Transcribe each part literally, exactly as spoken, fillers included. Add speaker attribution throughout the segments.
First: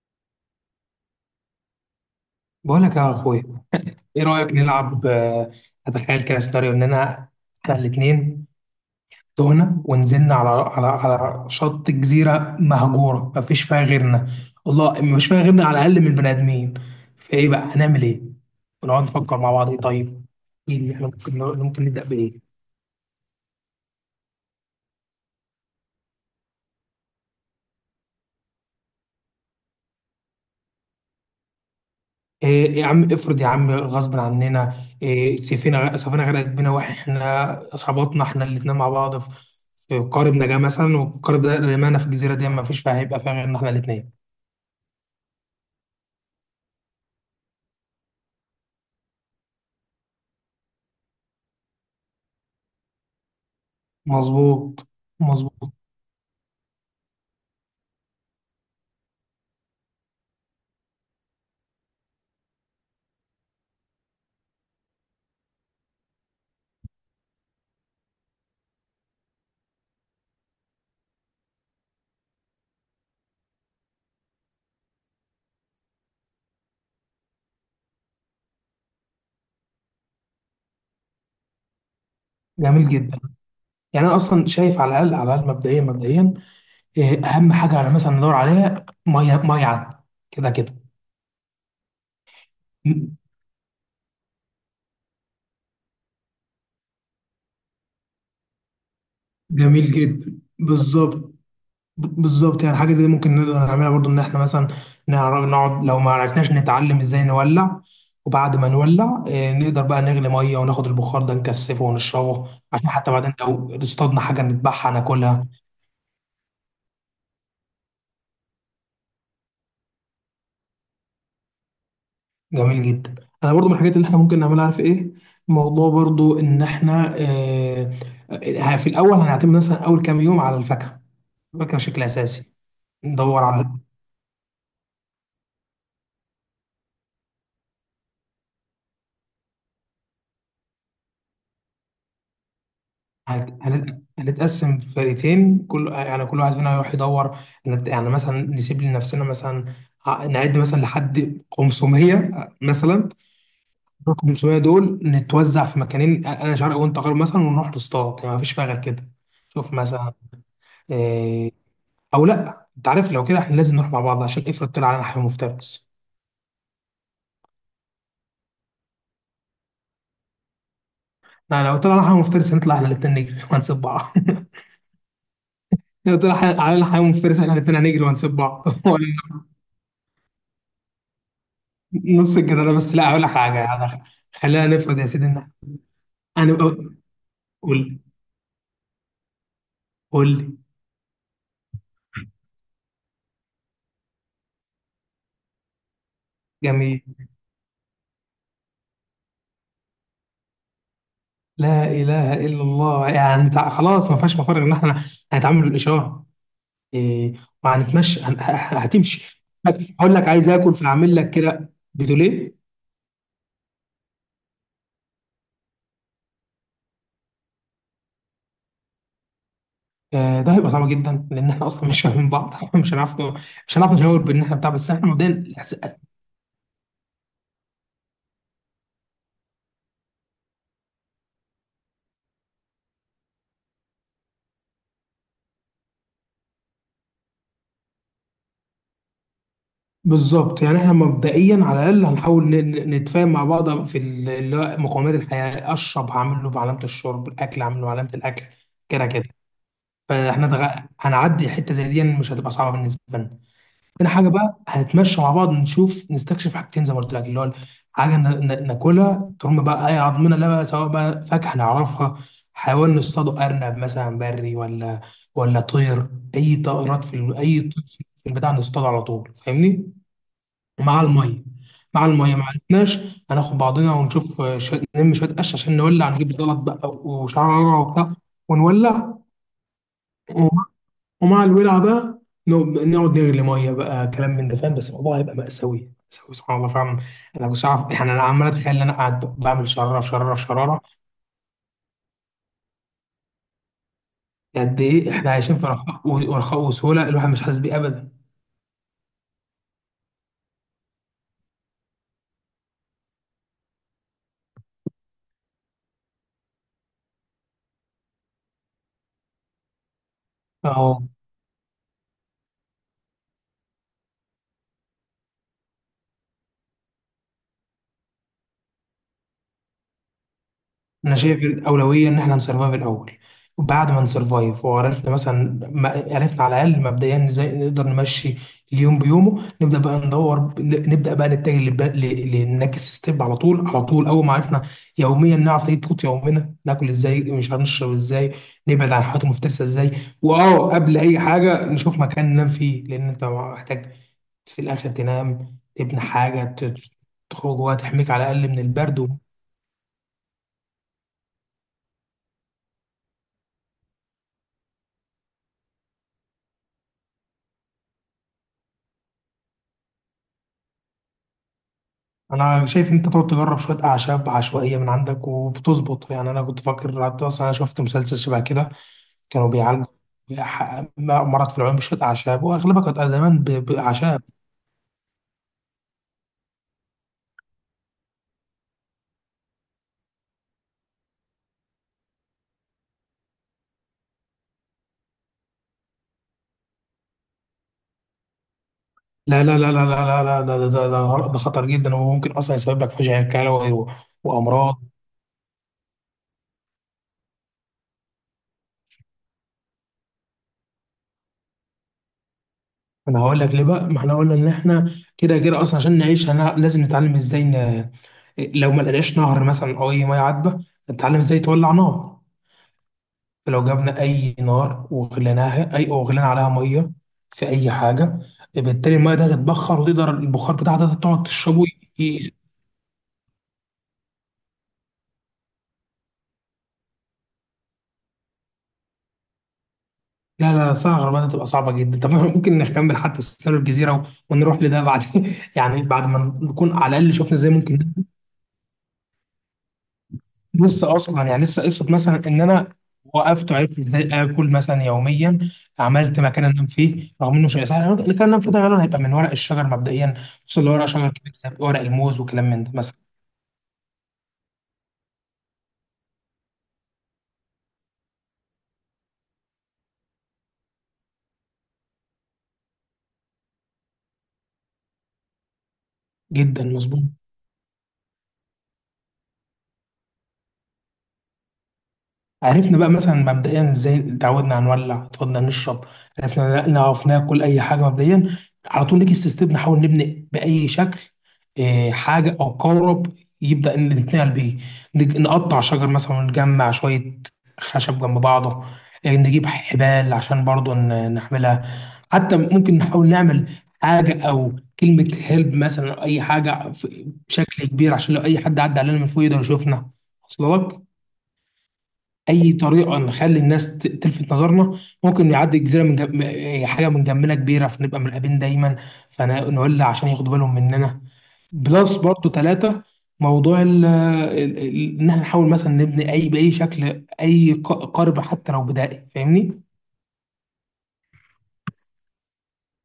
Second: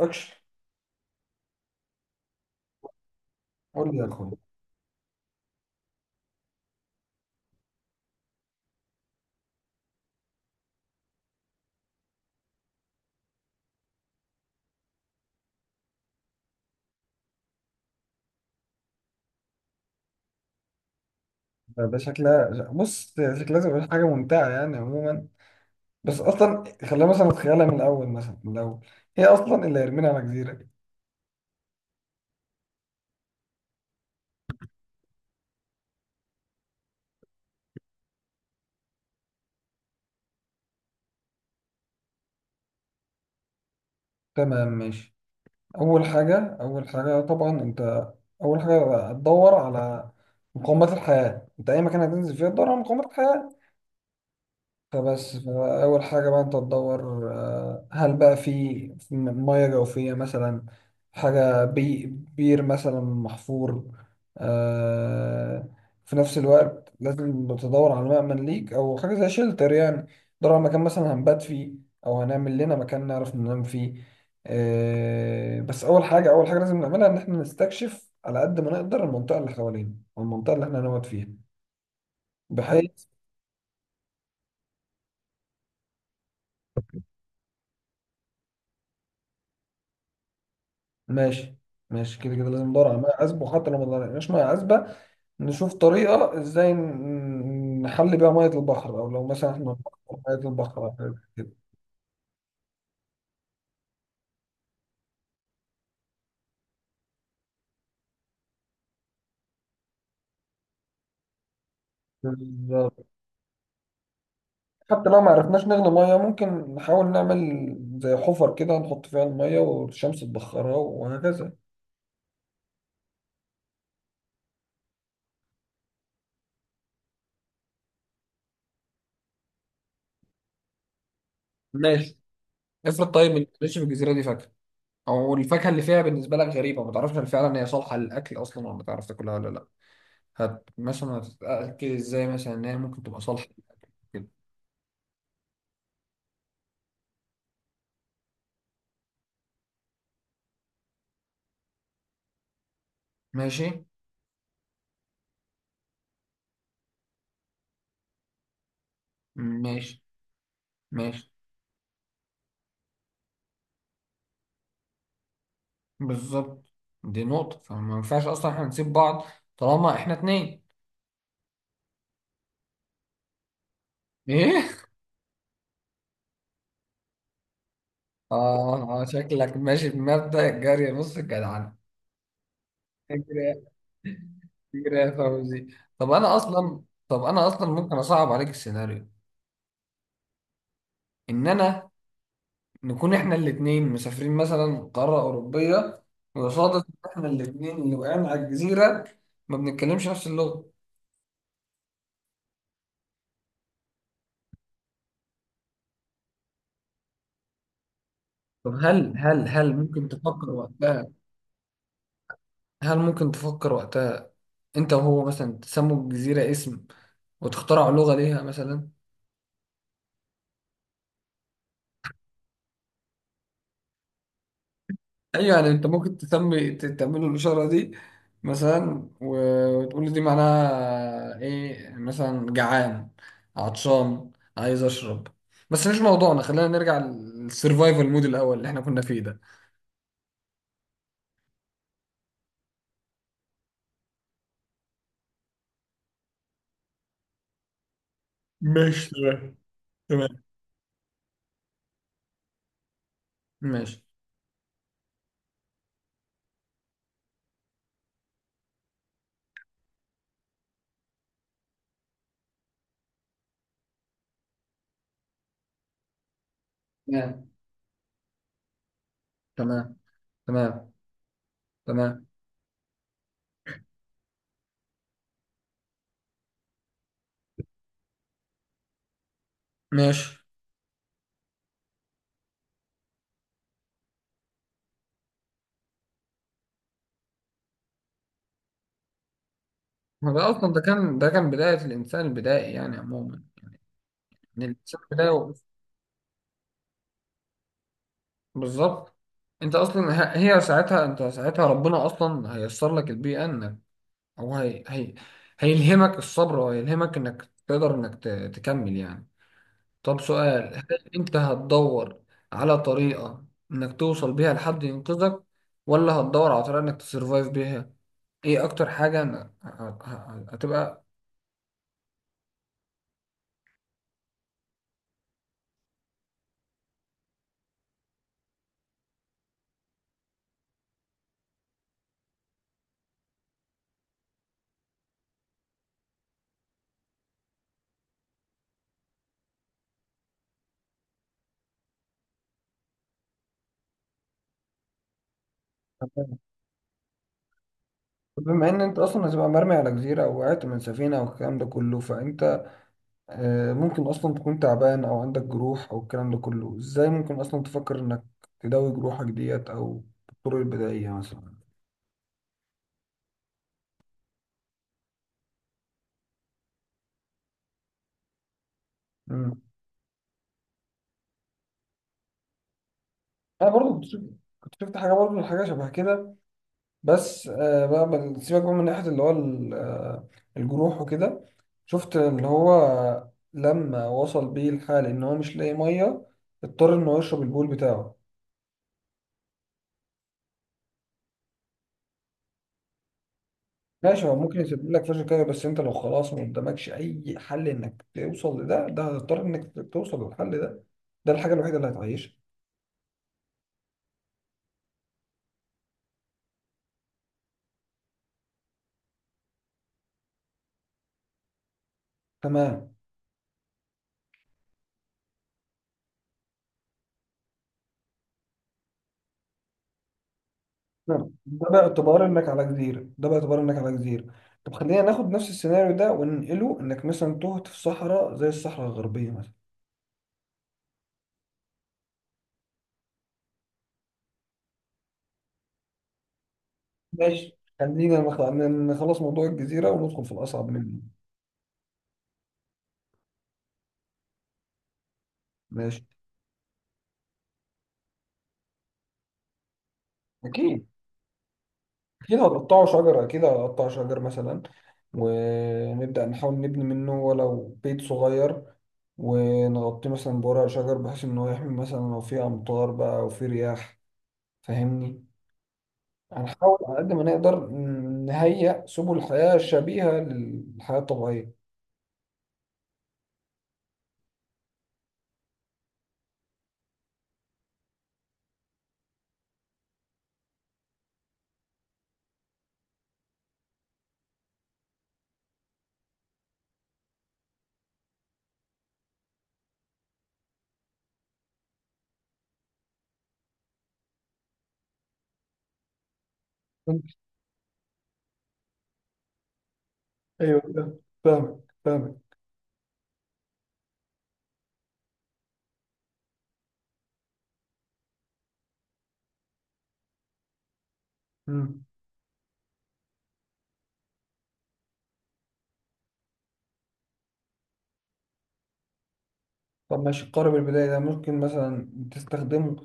Speaker 1: اكشن،
Speaker 2: بقول لك يا اخويا،
Speaker 1: قول لي يا
Speaker 2: ايه
Speaker 1: اخويا.
Speaker 2: رايك نلعب؟ آه، اتخيل كده سيناريو اننا احنا الاثنين تهنا ونزلنا على على على شط جزيره مهجوره ما فيش فيها غيرنا. والله ما فيش فيها غيرنا على الاقل من البني ادمين. فايه بقى هنعمل ايه؟ ونقعد نفكر مع بعض ايه. طيب ايه اللي احنا ممكن ممكن
Speaker 1: ده ده
Speaker 2: نبدا بايه؟
Speaker 1: شكلها، بص، شكلها تبقى حاجه ممتعه يعني عموما. بس اصلا خلينا مثلا نتخيلها من الاول، مثلا من الاول، هي اصلا اللي هيرمينا على جزيره.
Speaker 2: إيه إيه، يا عم افرض يا عم غصب عننا إيه. سفينة سفينة غرقت بينا واحنا صحباتنا احنا الاتنين مع بعض في في قارب نجاة مثلا، والقارب ده رمانا في الجزيرة دي، ما فيش فيها، هيبقى فيها غيرنا احنا الاتنين.
Speaker 1: تمام، ماشي. اول حاجه اول حاجه طبعا انت، اول حاجه هتدور على مقومات الحياه. انت اي مكان هتنزل فيه تدور على مقومات الحياه.
Speaker 2: مظبوط،
Speaker 1: فبس،
Speaker 2: مظبوط.
Speaker 1: فأول حاجة بقى أنت تدور، آه، هل بقى في، في مياه جوفية مثلا، حاجة، بي بير مثلا محفور. آه، في نفس الوقت لازم تدور على مأمن ليك أو حاجة زي شيلتر يعني. تدور على مكان مثلا هنبات فيه، أو هنعمل لنا مكان نعرف ننام فيه. آه، بس أول حاجة أول حاجة لازم نعملها إن إحنا نستكشف على قد ما نقدر المنطقة اللي حوالينا والمنطقة اللي إحنا هنقعد فيها،
Speaker 2: جميل
Speaker 1: بحيث.
Speaker 2: جدا. يعني انا اصلا شايف على الاقل على الاقل مبدئيا مبدئيا إيه اهم حاجة، على مثلا ندور عليها مية مية عذبة. كده كده.
Speaker 1: ماشي، ماشي، كده كده لازم ندور على ميه عذبه، وحتى لو ما لقيناش ميه عذبه نشوف طريقه ازاي ن- نحل بيها ميه البحر، او لو مثلا احنا
Speaker 2: جميل
Speaker 1: بنحط ميه
Speaker 2: جدا،
Speaker 1: البحر أو حاجة
Speaker 2: بالظبط.
Speaker 1: كده.
Speaker 2: ب- بالظبط، يعني حاجه زي دي ممكن نقدر نعملها برضو، ان احنا مثلا نعرف نقعد. لو ما عرفناش نتعلم ازاي نولع، وبعد ما نولع آه، نقدر بقى نغلي ميه وناخد البخار ده نكثفه ونشربه، عشان
Speaker 1: بالظبط،
Speaker 2: حتى بعدين لو اصطادنا حاجه نذبحها
Speaker 1: حتى لو ما
Speaker 2: ناكلها.
Speaker 1: عرفناش نغلي ميه ممكن نحاول نعمل زي حفر كده، نحط فيها الميه والشمس تبخرها وهكذا.
Speaker 2: جميل جدا. انا برضو من الحاجات اللي احنا ممكن نعملها، عارف ايه؟ موضوع برضو ان احنا آه، آه، في الاول هنعتمد مثلا اول كام يوم على الفاكهه، الفاكهه بشكل
Speaker 1: ماشي،
Speaker 2: اساسي.
Speaker 1: افرض طيب ما
Speaker 2: ندور على
Speaker 1: تلاقيش في الجزيرة دي فاكهة، او الفاكهة اللي فيها بالنسبة لك غريبة ما تعرفش هل فعلا هي صالحة للأكل أصلا، ولا ما تعرف تاكلها ولا لا. هت مثلا هتتأكد ازاي مثلا ان هي ممكن تبقى صالحة
Speaker 2: هت- هنت-
Speaker 1: للأكل.
Speaker 2: هنتقسم فرقتين، كل يعني كل واحد فينا هيروح يدور. نت- يعني مثلا نسيب لنفسنا مثلا ع- نعد مثلا لحد خمسمية مثلا.
Speaker 1: ماشي،
Speaker 2: ال خمسمية دول نتوزع في مكانين، انا شرق وانت غرب مثلا، ونروح نصطاد، يعني مفيش فيها غير كده. شوف
Speaker 1: ماشي،
Speaker 2: مثلا
Speaker 1: ماشي.
Speaker 2: إيه. او لا، انت عارف لو كده احنا لازم نروح مع بعض، عشان افرض طلع علينا حيوان مفترس.
Speaker 1: بالظبط، دي نقطة، فما ينفعش أصلا احنا نسيب بعض طالما احنا اتنين.
Speaker 2: لا، لو طلع علينا حيوان مفترس هنطلع احنا الاثنين نجري وهنسيب بعض.
Speaker 1: ايه؟
Speaker 2: لو طلع حي- علينا حيوان مفترس احنا الاثنين هنجري وهنسيب بعض
Speaker 1: اه آه، شكلك ماشي بمبدأ الجري نص الجدعنة.
Speaker 2: نص الجدارة. بس لا هقول لك
Speaker 1: فكرة،
Speaker 2: حاجة يعني، خلينا
Speaker 1: فكرة
Speaker 2: نفرض يا
Speaker 1: يا
Speaker 2: سيدي ان
Speaker 1: فوزي. طب أنا
Speaker 2: انا،
Speaker 1: أصلا،
Speaker 2: قول.
Speaker 1: طب أنا أصلا ممكن
Speaker 2: قول،
Speaker 1: أصعب عليك السيناريو،
Speaker 2: قول لي.
Speaker 1: إن أنا، نكون احنا الاتنين مسافرين مثلا قارة أوروبية، وصادف
Speaker 2: جميل.
Speaker 1: إن احنا الاتنين اللي وقعنا على الجزيرة، ما بنتكلمش نفس اللغة.
Speaker 2: لا إله إلا الله. يعني تع- خلاص ما فيهاش مفر غير إن إحنا هنتعامل بالإشارة. إيه. وهنتمشى هن- ه-
Speaker 1: طب هل
Speaker 2: هتمشي،
Speaker 1: هل هل
Speaker 2: طيب
Speaker 1: ممكن
Speaker 2: هقول لك عايز
Speaker 1: تفكر
Speaker 2: آكل
Speaker 1: وقتها؟
Speaker 2: فأعمل لك كده، بتقول إيه؟
Speaker 1: هل ممكن تفكر وقتها انت وهو مثلا تسموا الجزيرة اسم، وتخترعوا لغة ليها مثلا؟
Speaker 2: آه، ده هيبقى صعب جدا لأن إحنا أصلا مش فاهمين بعض إحنا مش هنعرف، مش هنعرف نشاور بإن إحنا بتاع، بس إحنا مبدئيا
Speaker 1: ايوه يعني انت ممكن تسمي، ت- تعملوا الإشارة دي مثلا، و- وتقول لي دي معناها ايه، مثلا جعان، عطشان، عايز اشرب. بس مش موضوعنا، خلينا نرجع للسرفايفل مود الاول اللي احنا كنا فيه ده.
Speaker 2: بالظبط. يعني احنا مبدئيا على الاقل هنحاول ن- ن- نتفاهم مع بعض في ال- اللي هو مقومات الحياه. اشرب هعمل له بعلامه الشرب، الاكل هعمل له بعلامه الاكل. كده
Speaker 1: ماشي،
Speaker 2: كده.
Speaker 1: تمام. تمام،
Speaker 2: فاحنا دغ... هنعدي حته زي دي مش هتبقى صعبه بالنسبه لنا.
Speaker 1: ماشي.
Speaker 2: تاني حاجه بقى هنتمشى مع بعض نشوف نستكشف حاجتين زي ما قلت لك، اللي هو حاجه ن... ن- ناكلها ترم بقى اي عضمنا، لا بقى سواء بقى فاكهه نعرفها، حيوان نصطاده ارنب مثلا بري، ولا ولا طير، اي طائرات في ال...
Speaker 1: تمام،
Speaker 2: اي طير في البتاع نصطاده على طول، فاهمني.
Speaker 1: تمام، تمام.
Speaker 2: ومع الميه، مع
Speaker 1: تمام،
Speaker 2: الميه ما عرفناش، هناخد بعضنا ونشوف آه، ش- نلم شويه قش عشان نولع، نجيب زلط بقى وشعره وبتاع ونولع.
Speaker 1: ماشي.
Speaker 2: ومع ومع الولعه بقى، نقعد نقعد نغلي ميه بقى، كلام من ده فاهم، بس الموضوع هيبقى مأساوي مأساوي سبحان الله فعلا. انا مش عارف، يعني انا عمال اتخيل ان انا قاعد بعمل شراره في
Speaker 1: ما
Speaker 2: شراره في
Speaker 1: ده اصلا، ده
Speaker 2: شراره.
Speaker 1: كان ده كان بداية الانسان البدائي يعني عموما.
Speaker 2: قد
Speaker 1: الشك
Speaker 2: ايه
Speaker 1: ده.
Speaker 2: احنا عايشين في رخاء و- ورخاء وسهوله، الواحد مش حاسس بيه ابدا.
Speaker 1: بالظبط، انت اصلا، ه- هي ساعتها، انت ساعتها ربنا اصلا هيسر لك البيئه انك، او هي هي هيلهمك الصبر، وهيلهمك انك تقدر انك ت- تكمل يعني. طب سؤال،
Speaker 2: اه،
Speaker 1: هل انت هتدور على طريقه انك توصل بيها لحد ينقذك، ولا هتدور على طريقه انك تسرفايف بيها؟ ايه اكتر حاجه أنا- ه- ه- هتبقى؟
Speaker 2: انا شايف الاولويه ان احنا نسرفايف الاول، وبعد ما نسرفايف وعرفنا مثلا، ما عرفنا على الاقل مبدئيا ازاي نقدر نمشي اليوم بيومه، نبدا بقى ندور، نبدا بقى نتجه للب- ل- للنكست ستيب على طول. على طول اول ما عرفنا يوميا نعرف نجيب قوت يومنا، ناكل ازاي، مش هنشرب ازاي، نبعد عن الحاجات المفترسه ازاي. واه، قبل اي حاجه نشوف مكان ننام فيه، لان انت محتاج في الاخر تنام، تبني حاجه ت- تخرج جواها تحميك على الاقل من
Speaker 1: بما ان انت
Speaker 2: البرد.
Speaker 1: اصلا هتبقى مرمي على جزيره او وقعت من سفينه والكلام ده كله، فانت آه، ممكن اصلا تكون تعبان او عندك جروح او الكلام ده كله، ازاي ممكن اصلا تفكر انك تداوي جروحك ديت او بالطرق البدائية مثلا؟
Speaker 2: انا شايف انت تقعد تجرب شويه اعشاب عشوائيه من عندك وبتظبط، يعني انا كنت فاكر حتى، اصلا انا شفت مسلسل شبه كده، كانوا
Speaker 1: مم.
Speaker 2: بيعالجوا ح- مرض في العيون بشويه اعشاب، واغلبها كانت زمان ب-
Speaker 1: انا برضو كنت
Speaker 2: باعشاب.
Speaker 1: شفت، كنت شفت حاجة برضو، حاجة شبه كده. بس آه، بقى، بقى- سيبك بقى من ناحية اللي هو ال- آه، الجروح وكده. شفت اللي هو لما وصل بيه الحال ان هو مش لاقي مية، اضطر ان هو يشرب البول بتاعه.
Speaker 2: لا لا لا لا لا لا لا ده ده ده ده ده خطر جدا، وممكن اصلا يسبب لك فشل كلوي و-
Speaker 1: ماشي، هو ممكن
Speaker 2: وامراض
Speaker 1: يسيب لك فلوس كده، بس انت لو خلاص ما قدامكش اي حل انك توصل لده، ده هتضطر انك توصل للحل ده. ده الحاجه الوحيده اللي هتعيشك.
Speaker 2: انا هقول لك ليه بقى، ما احنا قلنا ان احنا كده كده اصلا عشان نعيش هنا لازم نتعلم ازاي ن... لو ما لقيناش نهر مثلا او اي ميه عذبه، نتعلم ازاي تولع نار.
Speaker 1: تمام.
Speaker 2: لو جبنا اي نار وغليناها، اي وغلينا عليها ميه في اي حاجه، بالتالي الميه ده هتتبخر وتقدر البخار بتاعها ده تقعد
Speaker 1: تمام،
Speaker 2: تشربه.
Speaker 1: ده باعتبار
Speaker 2: ي...
Speaker 1: انك على جزيره، ده باعتبار انك على جزيره. طب خلينا ناخد نفس السيناريو ده وننقله انك مثلا تهت في صحراء زي الصحراء الغربيه مثلا.
Speaker 2: لا لا لا، صراحه الغربله هتبقى صعبه جدا، طب إحنا ممكن نكمل حتى سيناريو الجزيره ونروح لده بعد يعني بعد ما نكون على الاقل شفنا ازاي
Speaker 1: ماشي،
Speaker 2: ممكن
Speaker 1: خلينا نخ- نخلص موضوع الجزيره وندخل في الاصعب
Speaker 2: لسه
Speaker 1: منه.
Speaker 2: اصلا، يعني لسه قصه مثلا ان انا وقفت وعرفت ازاي اكل مثلا يوميا،
Speaker 1: ماشي،
Speaker 2: عملت مكان انام فيه رغم انه شيء سهل، المكان اللي انام فيه ده غالبا هيبقى من ورق الشجر مبدئيا، خصوصا لو
Speaker 1: اكيد.
Speaker 2: ورق شجر كده ورق الموز
Speaker 1: أكيد
Speaker 2: وكلام من ده
Speaker 1: هتقطعوا
Speaker 2: مثلا.
Speaker 1: شجرة، أكيد هتقطع شجر مثلا، ونبدأ نحاول نبني منه ولو بيت صغير، ونغطيه مثلا بورق شجر بحيث إن هو يحمي مثلا لو في أمطار بقى أو في رياح. فاهمني،
Speaker 2: جدا
Speaker 1: هنحاول على
Speaker 2: مظبوط.
Speaker 1: قد ما نقدر نهيئ سبل حياة شبيهة للحياة الطبيعية.
Speaker 2: عرفنا بقى مثلا مبدئيا ازاي اتعودنا هنولع، اتفضل نشرب، عرفنا نعرف ناكل اي حاجه مبدئيا، على طول نيجي ستيب نحاول نبني باي شكل آه، حاجه او قارب يبدا ان نتنقل بيه. نج- نقطع شجر مثلا ونجمع شويه خشب جنب بعضه، آه، نجيب حبال عشان برضه ن- نحملها. حتى ممكن نحاول نعمل حاجه او كلمه هيلب مثلا، أو اي حاجه في- بشكل كبير، عشان لو اي حد عدى علينا من فوق يقدر يشوفنا، وصل
Speaker 1: ايوه
Speaker 2: لك؟
Speaker 1: فاهم- فاهمك، فاهمك.
Speaker 2: اي طريقه نخلي الناس ت- تلفت نظرنا، ممكن يعدي جزيره من جم... م- حاجه من جنبنا كبيره، فنبقى مرقبين دايما، فنولع عشان ياخدوا بالهم مننا.
Speaker 1: مم.
Speaker 2: بلس برضو ثلاثه، موضوع ال- ال- ال- ان احنا نحاول مثلا نبني اي باي شكل اي ق- قارب حتى لو بدائي، فاهمني.
Speaker 1: طب ماشي، قارب البداية ده ممكن مثلا تستخدمه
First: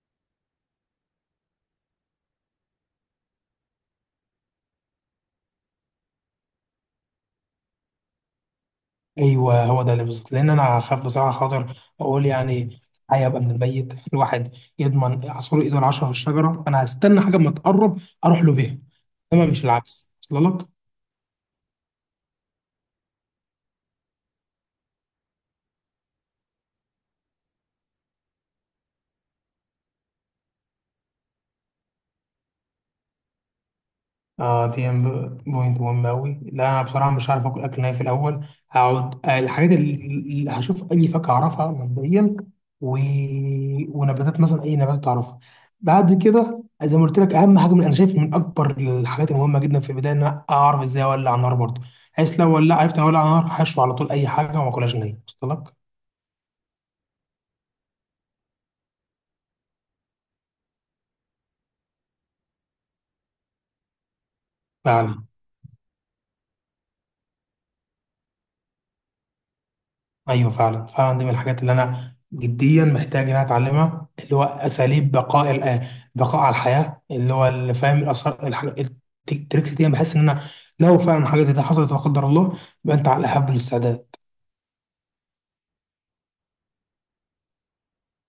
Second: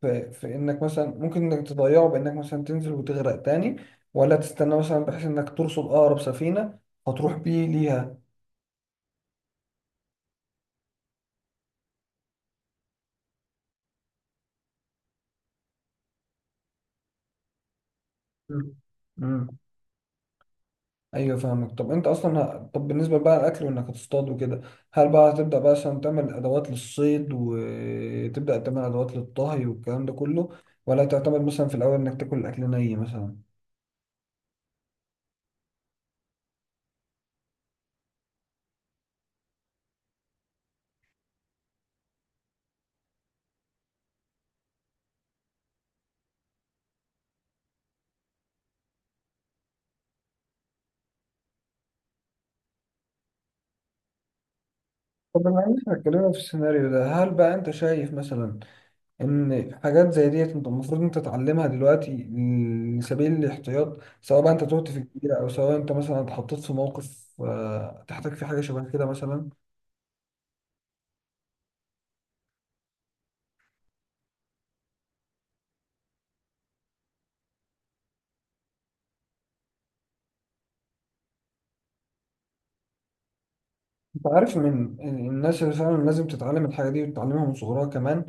Speaker 1: في، في انك مثلا ممكن انك تضيعه بانك مثلا تنزل وتغرق تاني، ولا تستنى مثلا بحيث انك ترصد اقرب سفينة فتروح بيه ليها؟
Speaker 2: ايوه هو ده اللي بالظبط، لان انا خاف بصراحه خاطر اقول يعني، هيبقى من الميت الواحد يضمن عصفور ايده العشره في الشجره. انا هستنى حاجه اما تقرب اروح له
Speaker 1: مم.
Speaker 2: بيها، انما
Speaker 1: مم.
Speaker 2: مش العكس، وصل لك؟
Speaker 1: ايوه فاهمك. طب انت اصلا ه- طب بالنسبه بقى الاكل، وانك هتصطاد وكده، هل بقى هتبدا بقى مثلا تعمل ادوات للصيد وتبدا تعمل ادوات للطهي والكلام ده كله، ولا تعتمد مثلا في الاول انك تاكل الاكل ني مثلا؟
Speaker 2: اه، دي ام- بوينت مهمة أوي. لا أنا بصراحة مش عارف آكل أكل ناي في الأول، هقعد آه، الحاجات اللي اللي هشوف أي فاكهة أعرفها مبدئيا و... ونباتات مثلا، أي نبات أعرفها. بعد كده زي ما قلت لك، أهم حاجة من أنا شايف من أكبر الحاجات المهمة جدا في البداية إن أنا أعرف إزاي أولع نار برضه، بحيث لو ولع عرفت أولع نار هشوي على طول أي حاجة وما أكلهاش نية،
Speaker 1: طب
Speaker 2: وصلت
Speaker 1: بما
Speaker 2: لك؟
Speaker 1: ان احنا اتكلمنا في السيناريو ده، هل بقى انت شايف مثلا ان حاجات زي ديت انت المفروض انت تتعلمها دلوقتي لسبيل الاحتياط، سواء بقى انت تهت في
Speaker 2: فعلا.
Speaker 1: كبيرة او سواء انت مثلا اتحطيت في موقف آه، تحتاج فيه حاجه شبه كده مثلا؟
Speaker 2: ايوه فعلا فعلا، دي من الحاجات اللي انا جديا محتاج ان انا اتعلمها، اللي هو اساليب بقاء ال- بقاء على الحياه، اللي هو اللي فاهم الاثار التريكس دي. أنا بحس ان انا لو فعلا حاجه زي دي حصلت لا قدر الله، يبقى انت على الاحب الاستعداد.
Speaker 1: انت عارف من الناس اللي فعلا لازم تتعلم الحاجه دي وتتعلمها من صغرها كمان؟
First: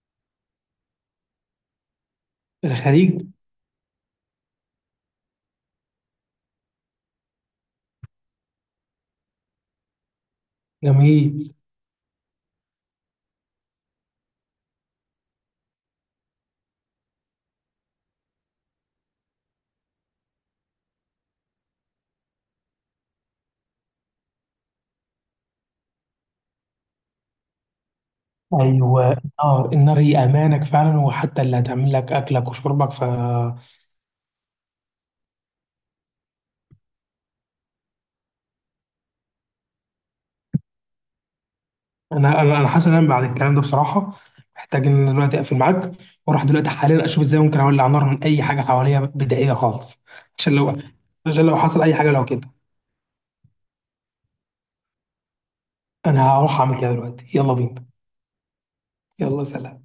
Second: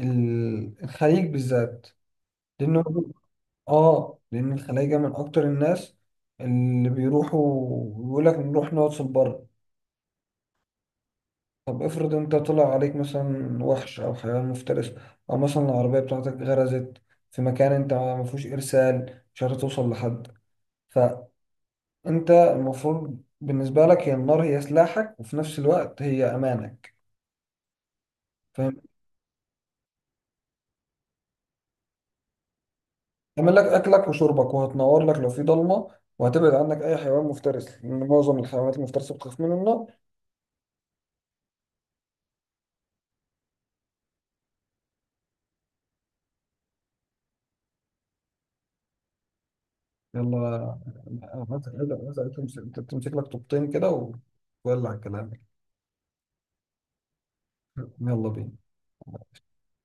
Speaker 1: ال- الخليج بالذات، لانه،
Speaker 2: الخليج.
Speaker 1: اه لان الخلايجه من اكتر الناس اللي بيروحوا يقول لك نروح نقعد في البر.
Speaker 2: جميل.
Speaker 1: طب افرض انت طلع عليك مثلا وحش او حيوان مفترس، او مثلا العربية بتاعتك غرزت في مكان انت ما فيهوش ارسال، مش عارف توصل لحد، فانت المفروض بالنسبة لك هي النار هي سلاحك، وفي نفس الوقت هي امانك. فاهم،
Speaker 2: ايوه النار، النار هي امانك فعلا، وحتى اللي هتعمل لك اكلك وشربك ف.
Speaker 1: تعمل لك اكلك وشربك، وهتنور لك لو في ضلمة، وهتبعد عنك اي حيوان مفترس لان معظم الحيوانات المفترسة بتخاف من النار.
Speaker 2: انا انا أنا حاسس ان انا بعد الكلام ده بصراحه محتاج ان أنا دلوقتي اقفل معاك واروح دلوقتي حاليا اشوف ازاي ممكن اولع نار من اي حاجه حواليا بدائيه خالص. عشان لو
Speaker 1: يلا،
Speaker 2: عشان لو حصل اي حاجه لو
Speaker 1: مثلا
Speaker 2: كده،
Speaker 1: تمسك، تمسك لك طوبتين كده و- وولع كلامك.
Speaker 2: انا هروح اعمل كده دلوقتي. يلا بينا.
Speaker 1: يلا بينا.
Speaker 2: يلا سلام.